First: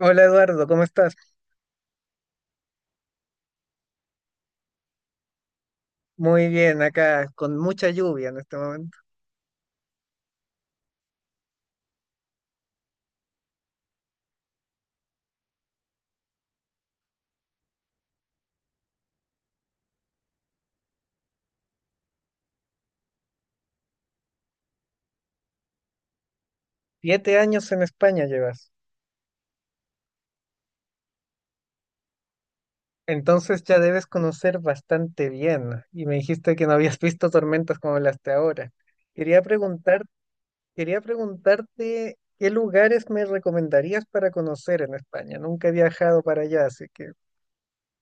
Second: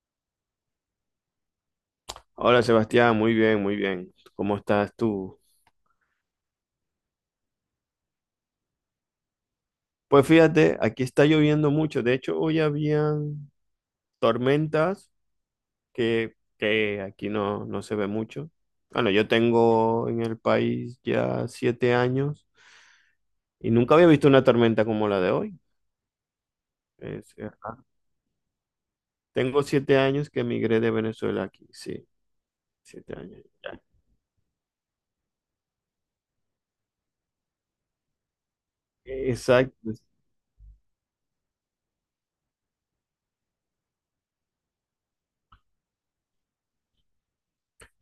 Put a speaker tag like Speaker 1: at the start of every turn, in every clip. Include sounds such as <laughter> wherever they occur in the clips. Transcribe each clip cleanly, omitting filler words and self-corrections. Speaker 1: Hola Eduardo, ¿cómo estás?
Speaker 2: Hola Sebastián, muy bien, muy bien. ¿Cómo estás tú?
Speaker 1: Muy bien, acá con mucha lluvia en este momento.
Speaker 2: Pues fíjate, aquí está lloviendo mucho. De hecho, hoy habían tormentas que aquí no se ve mucho. Bueno, yo tengo en el país ya 7 años y nunca había visto una tormenta como la de hoy. Es-
Speaker 1: Siete
Speaker 2: eh,
Speaker 1: años en España llevas,
Speaker 2: Tengo 7 años que emigré de Venezuela aquí, sí, 7 años.
Speaker 1: entonces ya
Speaker 2: Ya.
Speaker 1: debes conocer bastante bien. Y me dijiste que no habías <laughs> visto tormentas como las de ahora. Quería
Speaker 2: Exacto.
Speaker 1: preguntar, quería preguntarte qué lugares me recomendarías para conocer en España. Nunca he viajado para allá, así que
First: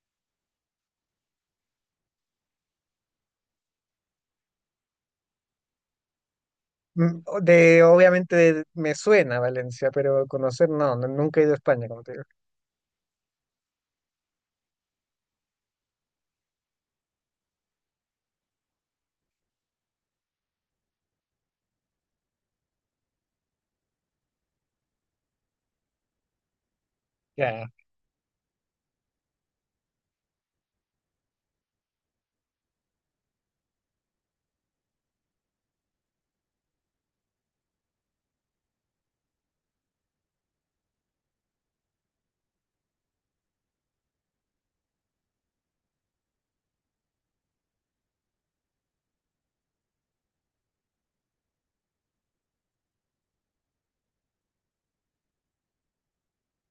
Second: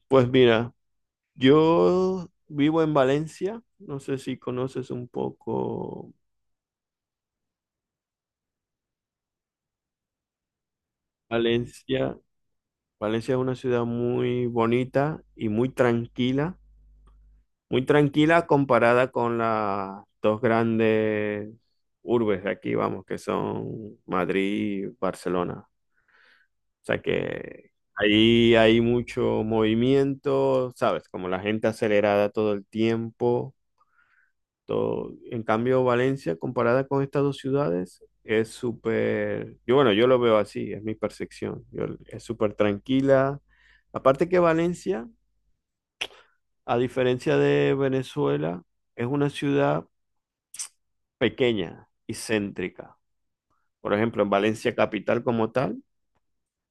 Speaker 2: Pues mira, yo vivo en Valencia. No sé si conoces un poco.
Speaker 1: mm, o- de obviamente de- me suena Valencia, pero conocer no, no, nunca he ido a España, como te
Speaker 2: Valencia,
Speaker 1: digo.
Speaker 2: Valencia es una ciudad muy bonita y muy tranquila comparada con las dos grandes urbes de aquí, vamos, que son Madrid y Barcelona. O sea
Speaker 1: Ya,
Speaker 2: que ahí hay mucho movimiento, ¿sabes? Como la gente acelerada todo el tiempo. En cambio, Valencia, comparada con estas dos ciudades, es súper, yo bueno, yo lo veo así, es mi percepción. Es súper tranquila. Aparte que Valencia, a diferencia de Venezuela, es una ciudad pequeña y céntrica. Por ejemplo, en Valencia capital como tal,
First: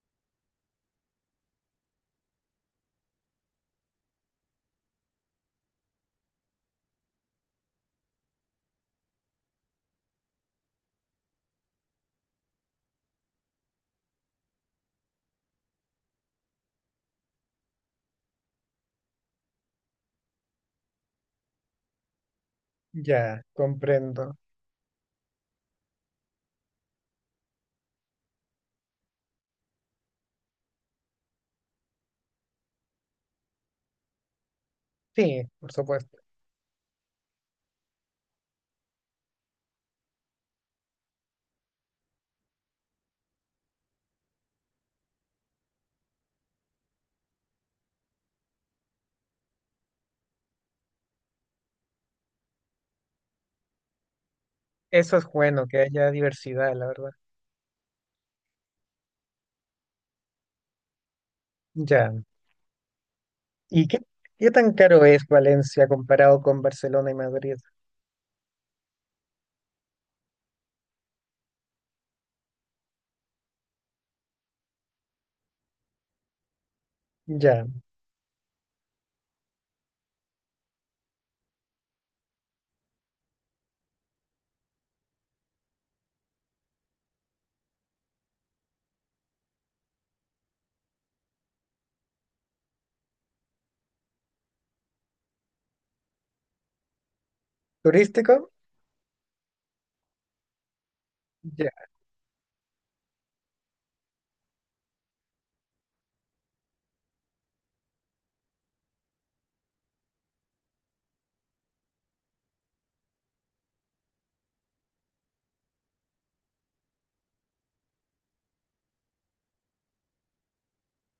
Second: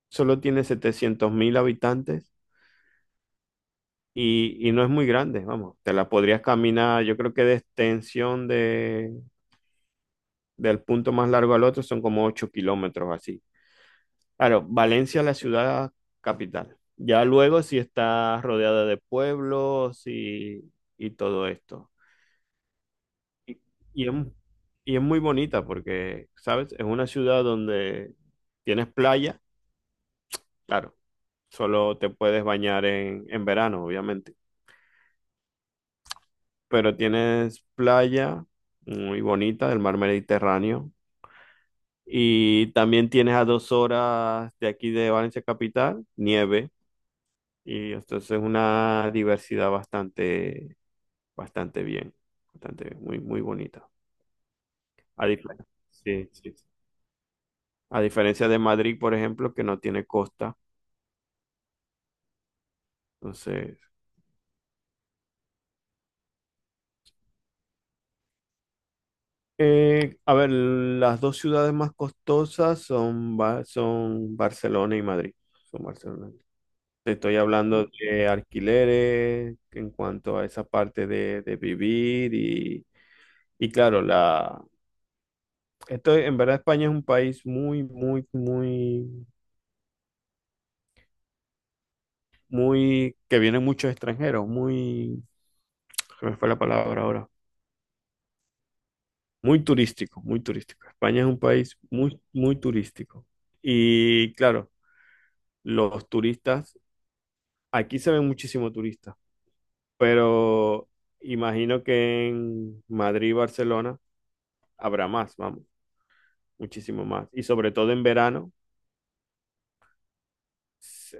Speaker 2: solo tiene 700.000 habitantes y no es muy grande, vamos, te la podrías caminar. Yo creo que de extensión, de, del punto más largo al otro son como 8 kilómetros así. Claro, Valencia es la ciudad capital. Ya luego sí está rodeada de pueblos y todo esto.
Speaker 1: ya,
Speaker 2: Y, y es,
Speaker 1: comprendo.
Speaker 2: y es muy bonita porque, ¿sabes? Es una ciudad donde tienes playa, claro, solo te puedes bañar en verano, obviamente,
Speaker 1: Sí, por supuesto.
Speaker 2: pero tienes playa muy bonita del mar Mediterráneo, y también tienes a 2 horas de aquí de Valencia capital nieve. Y entonces una diversidad bastante, bastante bien, bastante bien, muy, muy bonita.
Speaker 1: Eso es
Speaker 2: A diferencia,
Speaker 1: bueno, que haya
Speaker 2: sí, sí, sí,
Speaker 1: diversidad, la verdad.
Speaker 2: a diferencia de Madrid, por ejemplo, que no tiene costa.
Speaker 1: Ya.
Speaker 2: Entonces,
Speaker 1: ¿Y qué tan caro es Valencia comparado con Barcelona y Madrid?
Speaker 2: a ver, las dos ciudades más costosas son, son Barcelona y Madrid. Son Barcelona. Te estoy
Speaker 1: Ya.
Speaker 2: hablando de alquileres en cuanto a esa parte de vivir. Y claro, la, Esto en verdad, España es un país muy, muy, muy muy, que vienen muchos extranjeros, muy, se me fue la palabra ahora,
Speaker 1: ¿Turístico?
Speaker 2: muy turístico, muy turístico. España es un
Speaker 1: Ya,
Speaker 2: país muy, muy turístico. Y claro, los turistas, aquí se ven muchísimos turistas, pero imagino que en Madrid y Barcelona habrá más, vamos, muchísimo más. Y sobre todo en verano,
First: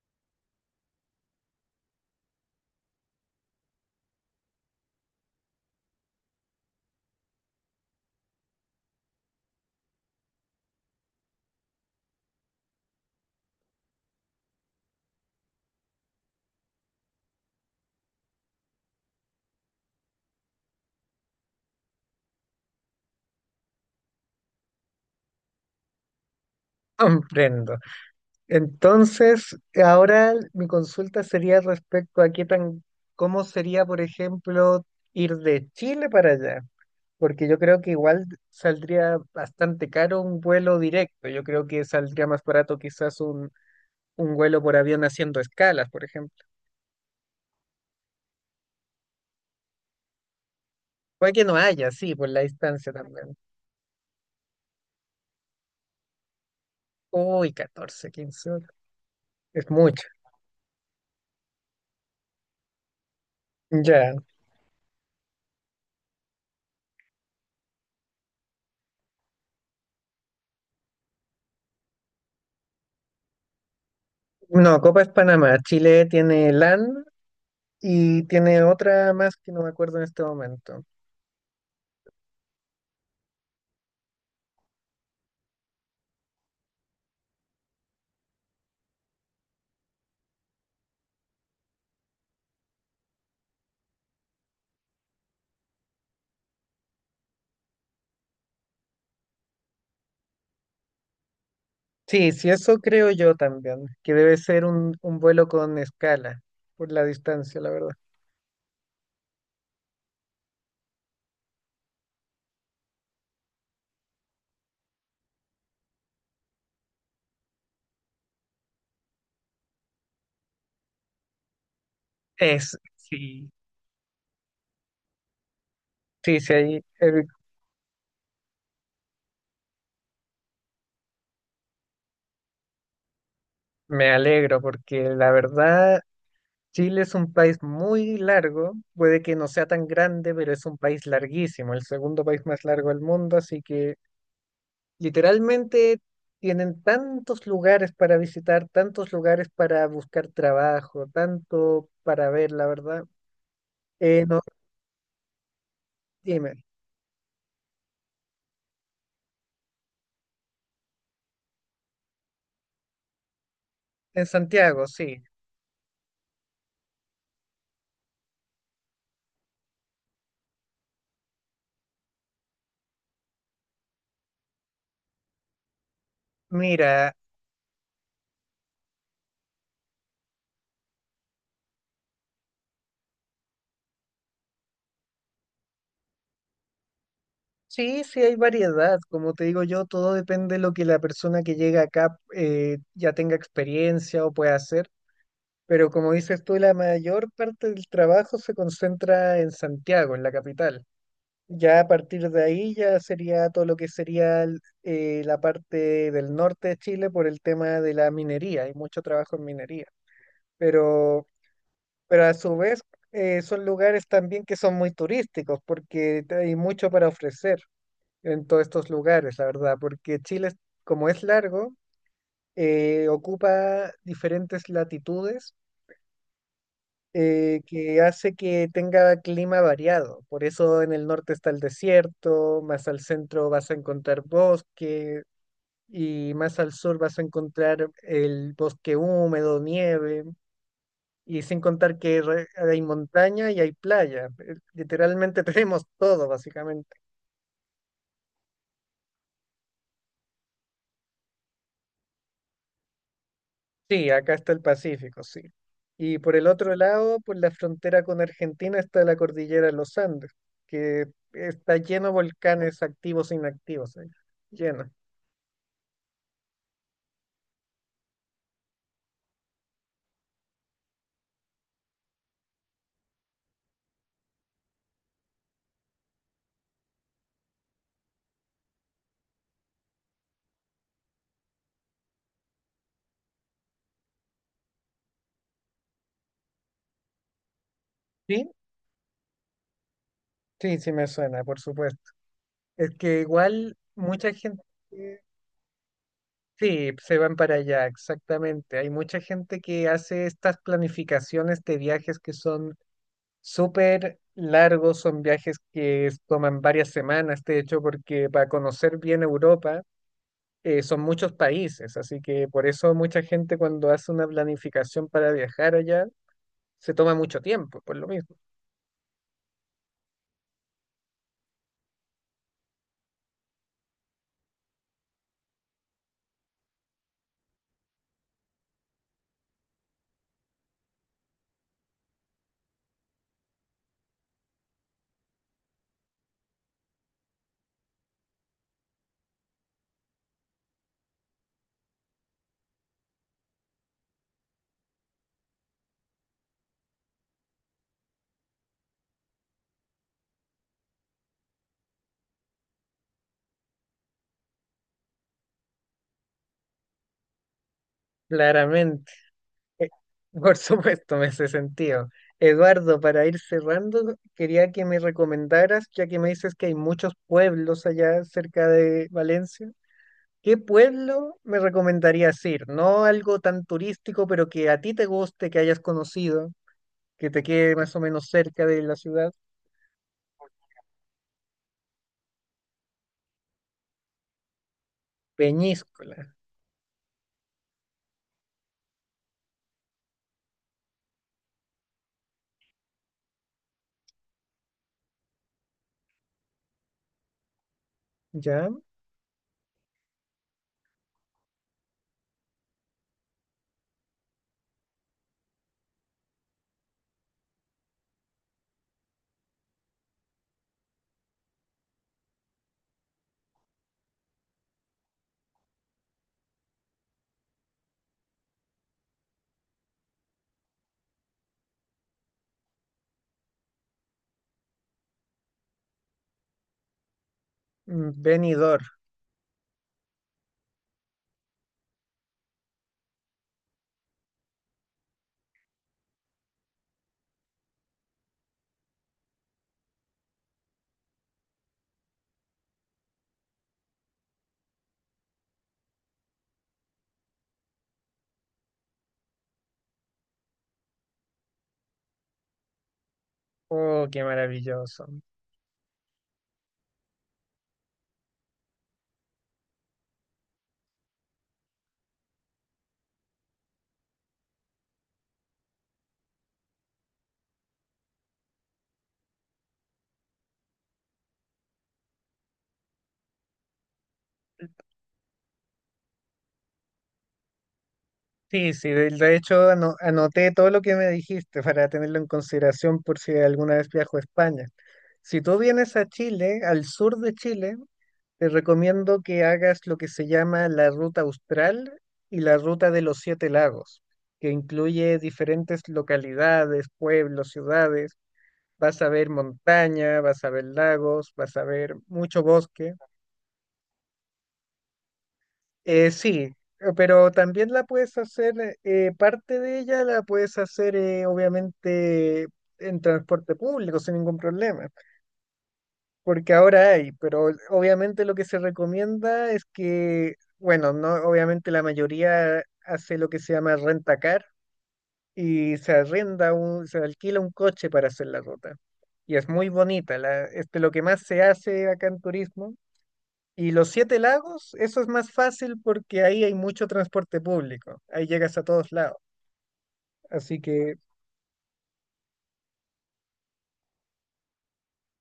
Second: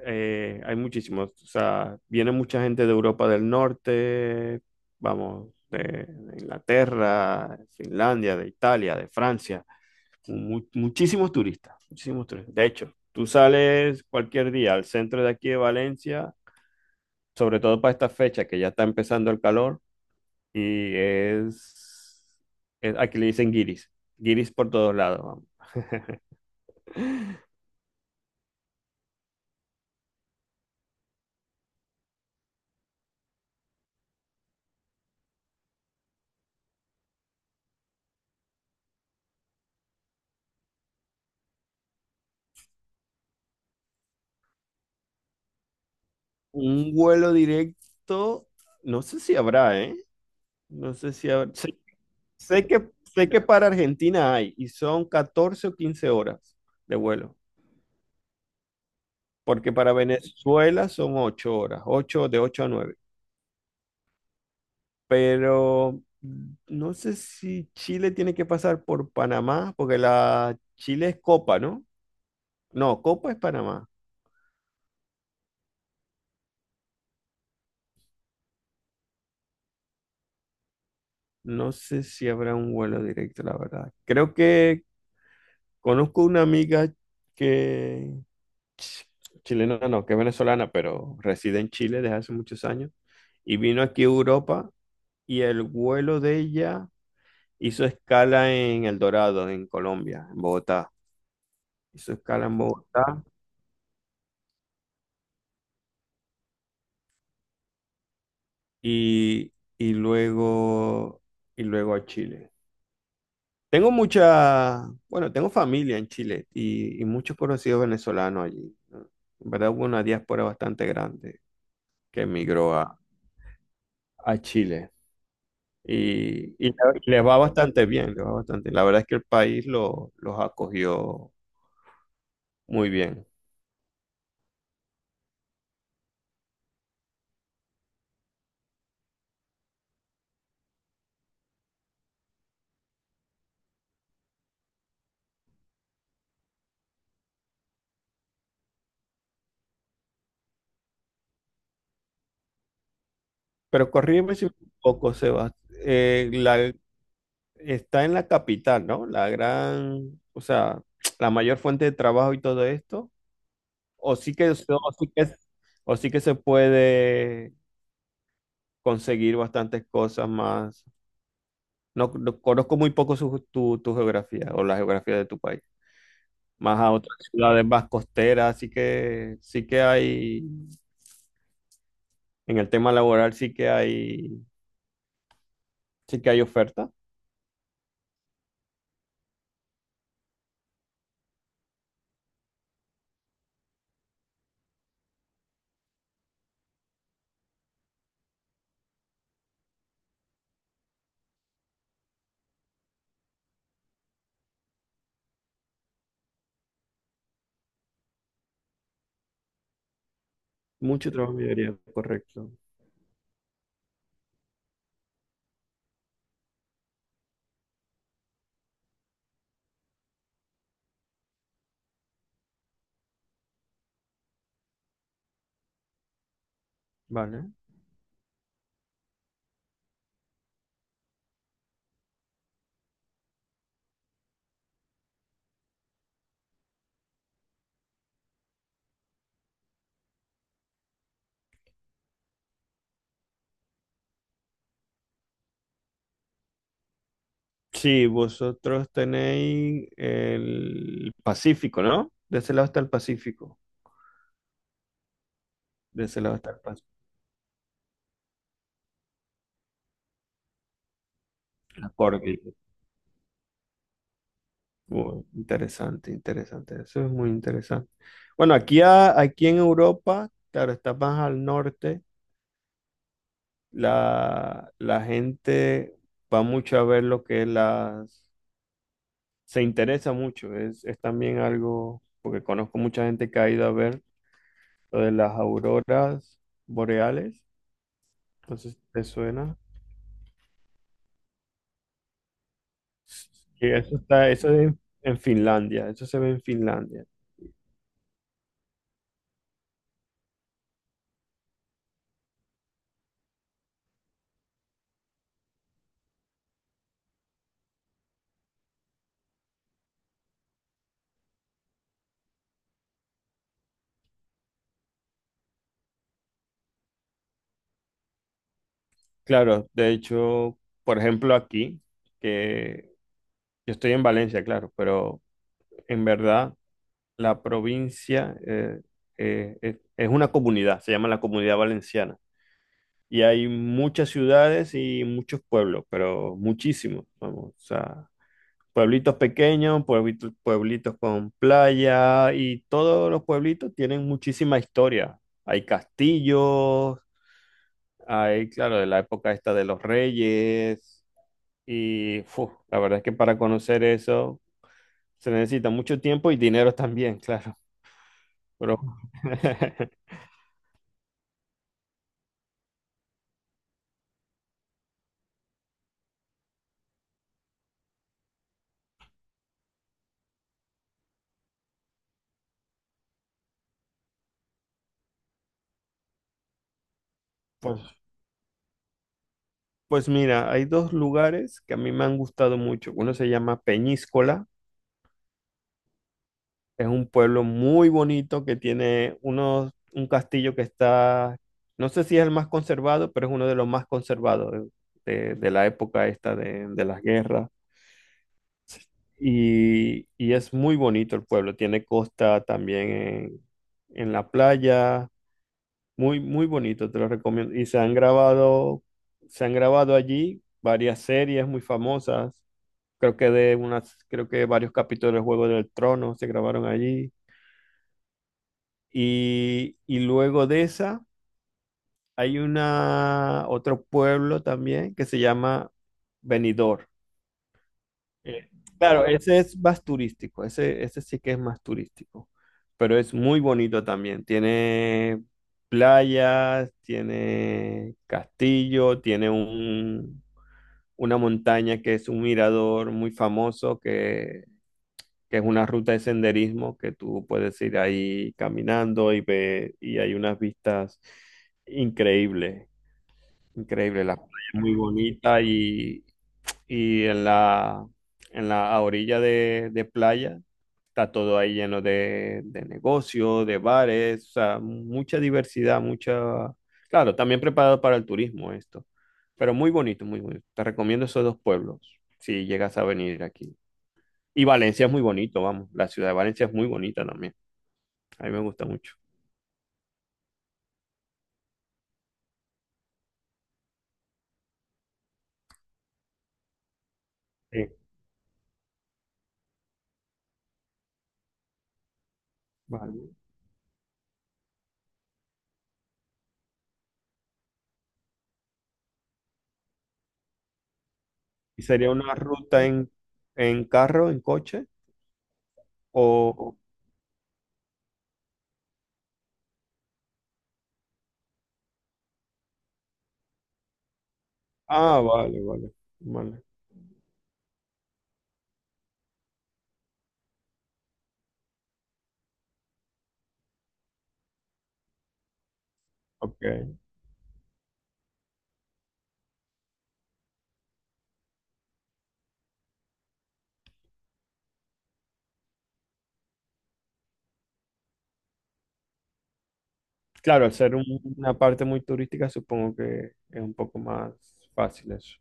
Speaker 2: hay muchísimos, o sea, viene mucha gente de Europa del Norte, vamos, de Inglaterra, Finlandia, de Italia, de Francia, muchísimos turistas, muchísimos turistas. De hecho, tú sales cualquier día al centro de aquí de Valencia, sobre todo para esta fecha que ya está empezando el calor, y es, aquí le dicen guiris, guiris por todos lados, vamos. <laughs>
Speaker 1: <laughs> comprendo. Entonces, ahora mi consulta sería respecto a cómo sería, por ejemplo, ir de Chile para allá, porque yo creo que igual saldría bastante caro un vuelo directo. Yo creo que saldría más barato quizás un vuelo por avión haciendo escalas, por ejemplo.
Speaker 2: Un vuelo directo, no sé si habrá, ¿eh? No sé si
Speaker 1: Puede que
Speaker 2: habrá-
Speaker 1: no
Speaker 2: sé,
Speaker 1: haya, sí, por la distancia
Speaker 2: sé
Speaker 1: también.
Speaker 2: que para Argentina hay, y son 14 o 15 horas de vuelo,
Speaker 1: Uy, 14 15 horas. Es
Speaker 2: porque para
Speaker 1: mucho.
Speaker 2: Venezuela son 8 horas, ocho, de 8 a 9.
Speaker 1: Ya.
Speaker 2: Pero no sé si Chile tiene que pasar por Panamá, porque la Chile es Copa, ¿no? No, Copa es Panamá.
Speaker 1: No, Copa es Panamá. Chile tiene LAN y tiene otra más que no me acuerdo en este momento.
Speaker 2: No sé si habrá un vuelo directo, la verdad. Creo que conozco una amiga que, chilena no, que es venezolana, pero reside en Chile desde hace muchos años. Y vino aquí a Europa, y el vuelo de ella hizo escala en El Dorado, en Colombia, en Bogotá. Hizo
Speaker 1: Sí,
Speaker 2: escala
Speaker 1: sí,
Speaker 2: en
Speaker 1: eso creo
Speaker 2: Bogotá
Speaker 1: yo también, que debe ser un vuelo con escala, por la distancia, la verdad.
Speaker 2: y, y luego, y luego a Chile. Tengo mucha, bueno, tengo familia en Chile y muchos conocidos venezolanos allí, ¿no? En verdad hubo una diáspora bastante grande que emigró
Speaker 1: Es,
Speaker 2: a,
Speaker 1: sí.
Speaker 2: Chile.
Speaker 1: Sí, sí,
Speaker 2: Y, y
Speaker 1: ahí
Speaker 2: la- y les va bastante bien, les va bastante bien. La verdad es que el país, los acogió muy bien.
Speaker 1: me alegro porque la verdad Chile es un país muy largo, puede que no sea tan grande, pero es un país larguísimo, el segundo país más largo del mundo, así que literalmente tienen tantos lugares para visitar, tantos lugares para buscar trabajo, tanto para ver, la verdad.
Speaker 2: Pero corrígeme
Speaker 1: No,
Speaker 2: si me equivoco, Sebas. eh,
Speaker 1: dime,
Speaker 2: la, Está en la capital, ¿no? La gran, o sea, <tsk> la mayor fuente de trabajo y todo esto. O
Speaker 1: en
Speaker 2: sí que, se-
Speaker 1: Santiago, sí.
Speaker 2: o sí que se puede conseguir bastantes cosas más. No, conozco muy poco, tu, tu geografía, o la geografía de tu país. Más a
Speaker 1: Mira,
Speaker 2: otras ciudades más costeras, así que sí que hay. En el tema laboral sí que hay oferta.
Speaker 1: sí, sí hay variedad, como te digo yo, todo depende de lo que la persona que llega acá ya tenga experiencia o pueda hacer. Pero como dices tú, la mayor parte del trabajo se concentra en Santiago, en la capital. Ya a partir de ahí ya sería todo lo que sería el- la parte del norte de Chile por el tema de la minería. Hay mucho trabajo en minería.
Speaker 2: Mucho
Speaker 1: Pero,
Speaker 2: trabajo en minería,
Speaker 1: pero a
Speaker 2: correcto.
Speaker 1: su vez son lugares también que son muy turísticos porque te- hay mucho para ofrecer en todos estos lugares, la verdad. Porque Chile, es- como es largo, ocupa diferentes latitudes
Speaker 2: Vale.
Speaker 1: que hace que tenga clima variado. Por eso en el norte está el desierto, más al centro vas a encontrar bosque y más al sur vas a encontrar el bosque húmedo, nieve. Y sin contar que re- hay montaña y hay playa. Literalmente <laughs> tenemos todo, básicamente.
Speaker 2: Sí, vosotros tenéis el Pacífico, ¿no? De ese lado está el Pacífico.
Speaker 1: Sí, acá está el Pacífico, sí.
Speaker 2: De
Speaker 1: Y
Speaker 2: ese
Speaker 1: por
Speaker 2: lado
Speaker 1: el
Speaker 2: está el
Speaker 1: otro
Speaker 2: Pacífico.
Speaker 1: lado, por la frontera con Argentina está la cordillera de los Andes, que está lleno de volcanes activos e inactivos. Ahí, lleno.
Speaker 2: Interesante, interesante. Eso es muy interesante. Bueno, aquí, aquí en Europa, claro, está más al norte. La gente va mucho a ver se interesa mucho, es también algo, porque conozco mucha gente que ha ido a ver lo de las auroras boreales,
Speaker 1: Sí,
Speaker 2: entonces te suena.
Speaker 1: sí, sí me suena, por supuesto. Es que
Speaker 2: Y
Speaker 1: igual
Speaker 2: eso está,
Speaker 1: mucha
Speaker 2: eso
Speaker 1: gente,
Speaker 2: es en Finlandia, eso se ve en
Speaker 1: sí,
Speaker 2: Finlandia.
Speaker 1: se van para allá, exactamente. Hay mucha gente que hace estas planificaciones de viajes que son súper largos, son viajes que es- toman varias semanas, de hecho, porque para conocer bien Europa son muchos países, así que por eso mucha gente cuando hace una planificación para viajar allá se toma mucho tiempo, por lo mismo.
Speaker 2: Claro, de hecho, por ejemplo, aquí, que yo estoy en Valencia, claro, pero en verdad la provincia, es una comunidad, se llama la Comunidad Valenciana. Y hay muchas ciudades y muchos pueblos, pero muchísimos, vamos, o sea, pueblitos pequeños, pueblitos, pueblitos con playa, y todos los pueblitos tienen muchísima historia. Hay castillos, hay, claro, de la época esta de los reyes, y fu, la verdad es que para conocer eso se necesita mucho tiempo y dinero también, claro, pero
Speaker 1: Claramente. Eh,
Speaker 2: <laughs>
Speaker 1: Por supuesto, me hace sentido. Eduardo, para ir cerrando, quería que me recomendaras, ya que me dices que hay muchos pueblos allá cerca de Valencia, ¿qué pueblo me recomendarías ir? No algo tan turístico, pero que a ti te guste, que hayas conocido, que te quede más
Speaker 2: pues,
Speaker 1: o menos cerca de la ciudad.
Speaker 2: pues mira, hay dos lugares que a mí me han gustado mucho. Uno se llama Peñíscola.
Speaker 1: Peñíscola,
Speaker 2: Es un pueblo muy bonito que tiene unos, un castillo que está, no sé si es el más conservado, pero es uno de los más conservados, de la época esta de las guerras.
Speaker 1: ¿ya?
Speaker 2: Y es muy bonito el pueblo, tiene costa también en la playa, muy, muy bonito, te lo recomiendo. Se han grabado allí varias series muy famosas, creo que de unas, creo que varios capítulos del Juego del Trono se grabaron allí. Y luego de esa, hay una, otro pueblo también que se llama Benidorm.
Speaker 1: Mm,
Speaker 2: Eh,
Speaker 1: Benidorm.
Speaker 2: claro, ese es más turístico, ese sí que es más turístico, pero es muy bonito también. Tiene playas, tiene castillo, tiene un, una montaña que es un mirador muy famoso, que es una ruta de senderismo que tú puedes ir ahí caminando, y ve, y hay unas vistas increíbles, increíbles.
Speaker 1: Oh,
Speaker 2: La
Speaker 1: qué
Speaker 2: playa es muy
Speaker 1: maravilloso.
Speaker 2: bonita, y en la orilla de playa está todo ahí lleno de negocios, de bares, o sea, mucha diversidad, Claro, también preparado para el turismo esto, pero muy bonito, muy bonito. Te recomiendo esos dos pueblos si llegas a venir aquí. Y Valencia es muy bonito, vamos. La ciudad de Valencia es muy bonita también. A mí me gusta
Speaker 1: Sí, sí,
Speaker 2: mucho.
Speaker 1: de hecho ano- anoté todo lo que me dijiste para tenerlo en consideración por si alguna vez viajo a España. Si tú vienes a Chile, al sur de
Speaker 2: Sí,
Speaker 1: Chile, te recomiendo que hagas lo que se llama la ruta austral y la ruta de
Speaker 2: vale.
Speaker 1: los 7 lagos, que incluye diferentes localidades, pueblos, ciudades. Vas a ver montaña, vas a ver lagos, vas
Speaker 2: ¿Y
Speaker 1: a
Speaker 2: sería
Speaker 1: ver
Speaker 2: una
Speaker 1: mucho
Speaker 2: ruta
Speaker 1: bosque.
Speaker 2: en carro, en coche?
Speaker 1: Eh, sí,
Speaker 2: O...
Speaker 1: pero también la puedes hacer, parte de ella la puedes hacer obviamente en transporte público sin ningún problema,
Speaker 2: Ah, vale, vale, vale.
Speaker 1: porque ahora hay, pero obviamente lo que se recomienda es que, bueno, no, obviamente la mayoría hace lo que se llama rentacar y se
Speaker 2: Ok.
Speaker 1: arrenda se alquila un coche para hacer la ruta. Y es muy bonita, la, este, lo que más se hace acá en turismo y los 7 Lagos, eso es más fácil porque ahí hay mucho transporte público, ahí llegas a todos lados.
Speaker 2: Claro, al
Speaker 1: Así
Speaker 2: ser
Speaker 1: que
Speaker 2: una parte muy turística, supongo que es un poco más fácil eso.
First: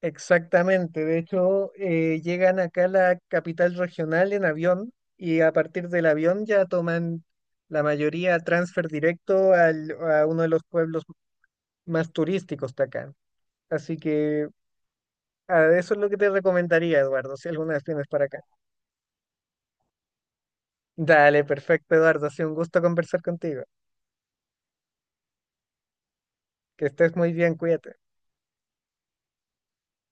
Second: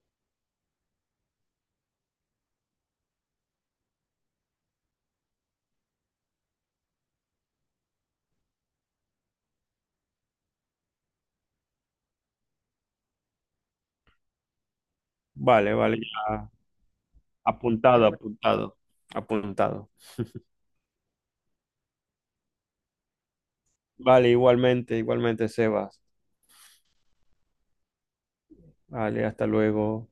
Speaker 1: exactamente, de hecho, llegan acá a la capital regional en avión y a partir del avión ya toman la mayoría transfer directo al- a uno de los pueblos más turísticos de acá. Así que ah,
Speaker 2: Vale,
Speaker 1: eso
Speaker 2: vale,
Speaker 1: es lo que te
Speaker 2: ya.
Speaker 1: recomendaría, Eduardo, si alguna vez vienes
Speaker 2: Apuntado,
Speaker 1: para acá.
Speaker 2: apuntado, apuntado.
Speaker 1: Dale, perfecto, Eduardo, ha sido un gusto conversar contigo.
Speaker 2: Vale, igualmente, igualmente, Sebas.
Speaker 1: Que estés muy bien, cuídate.
Speaker 2: Vale, hasta luego.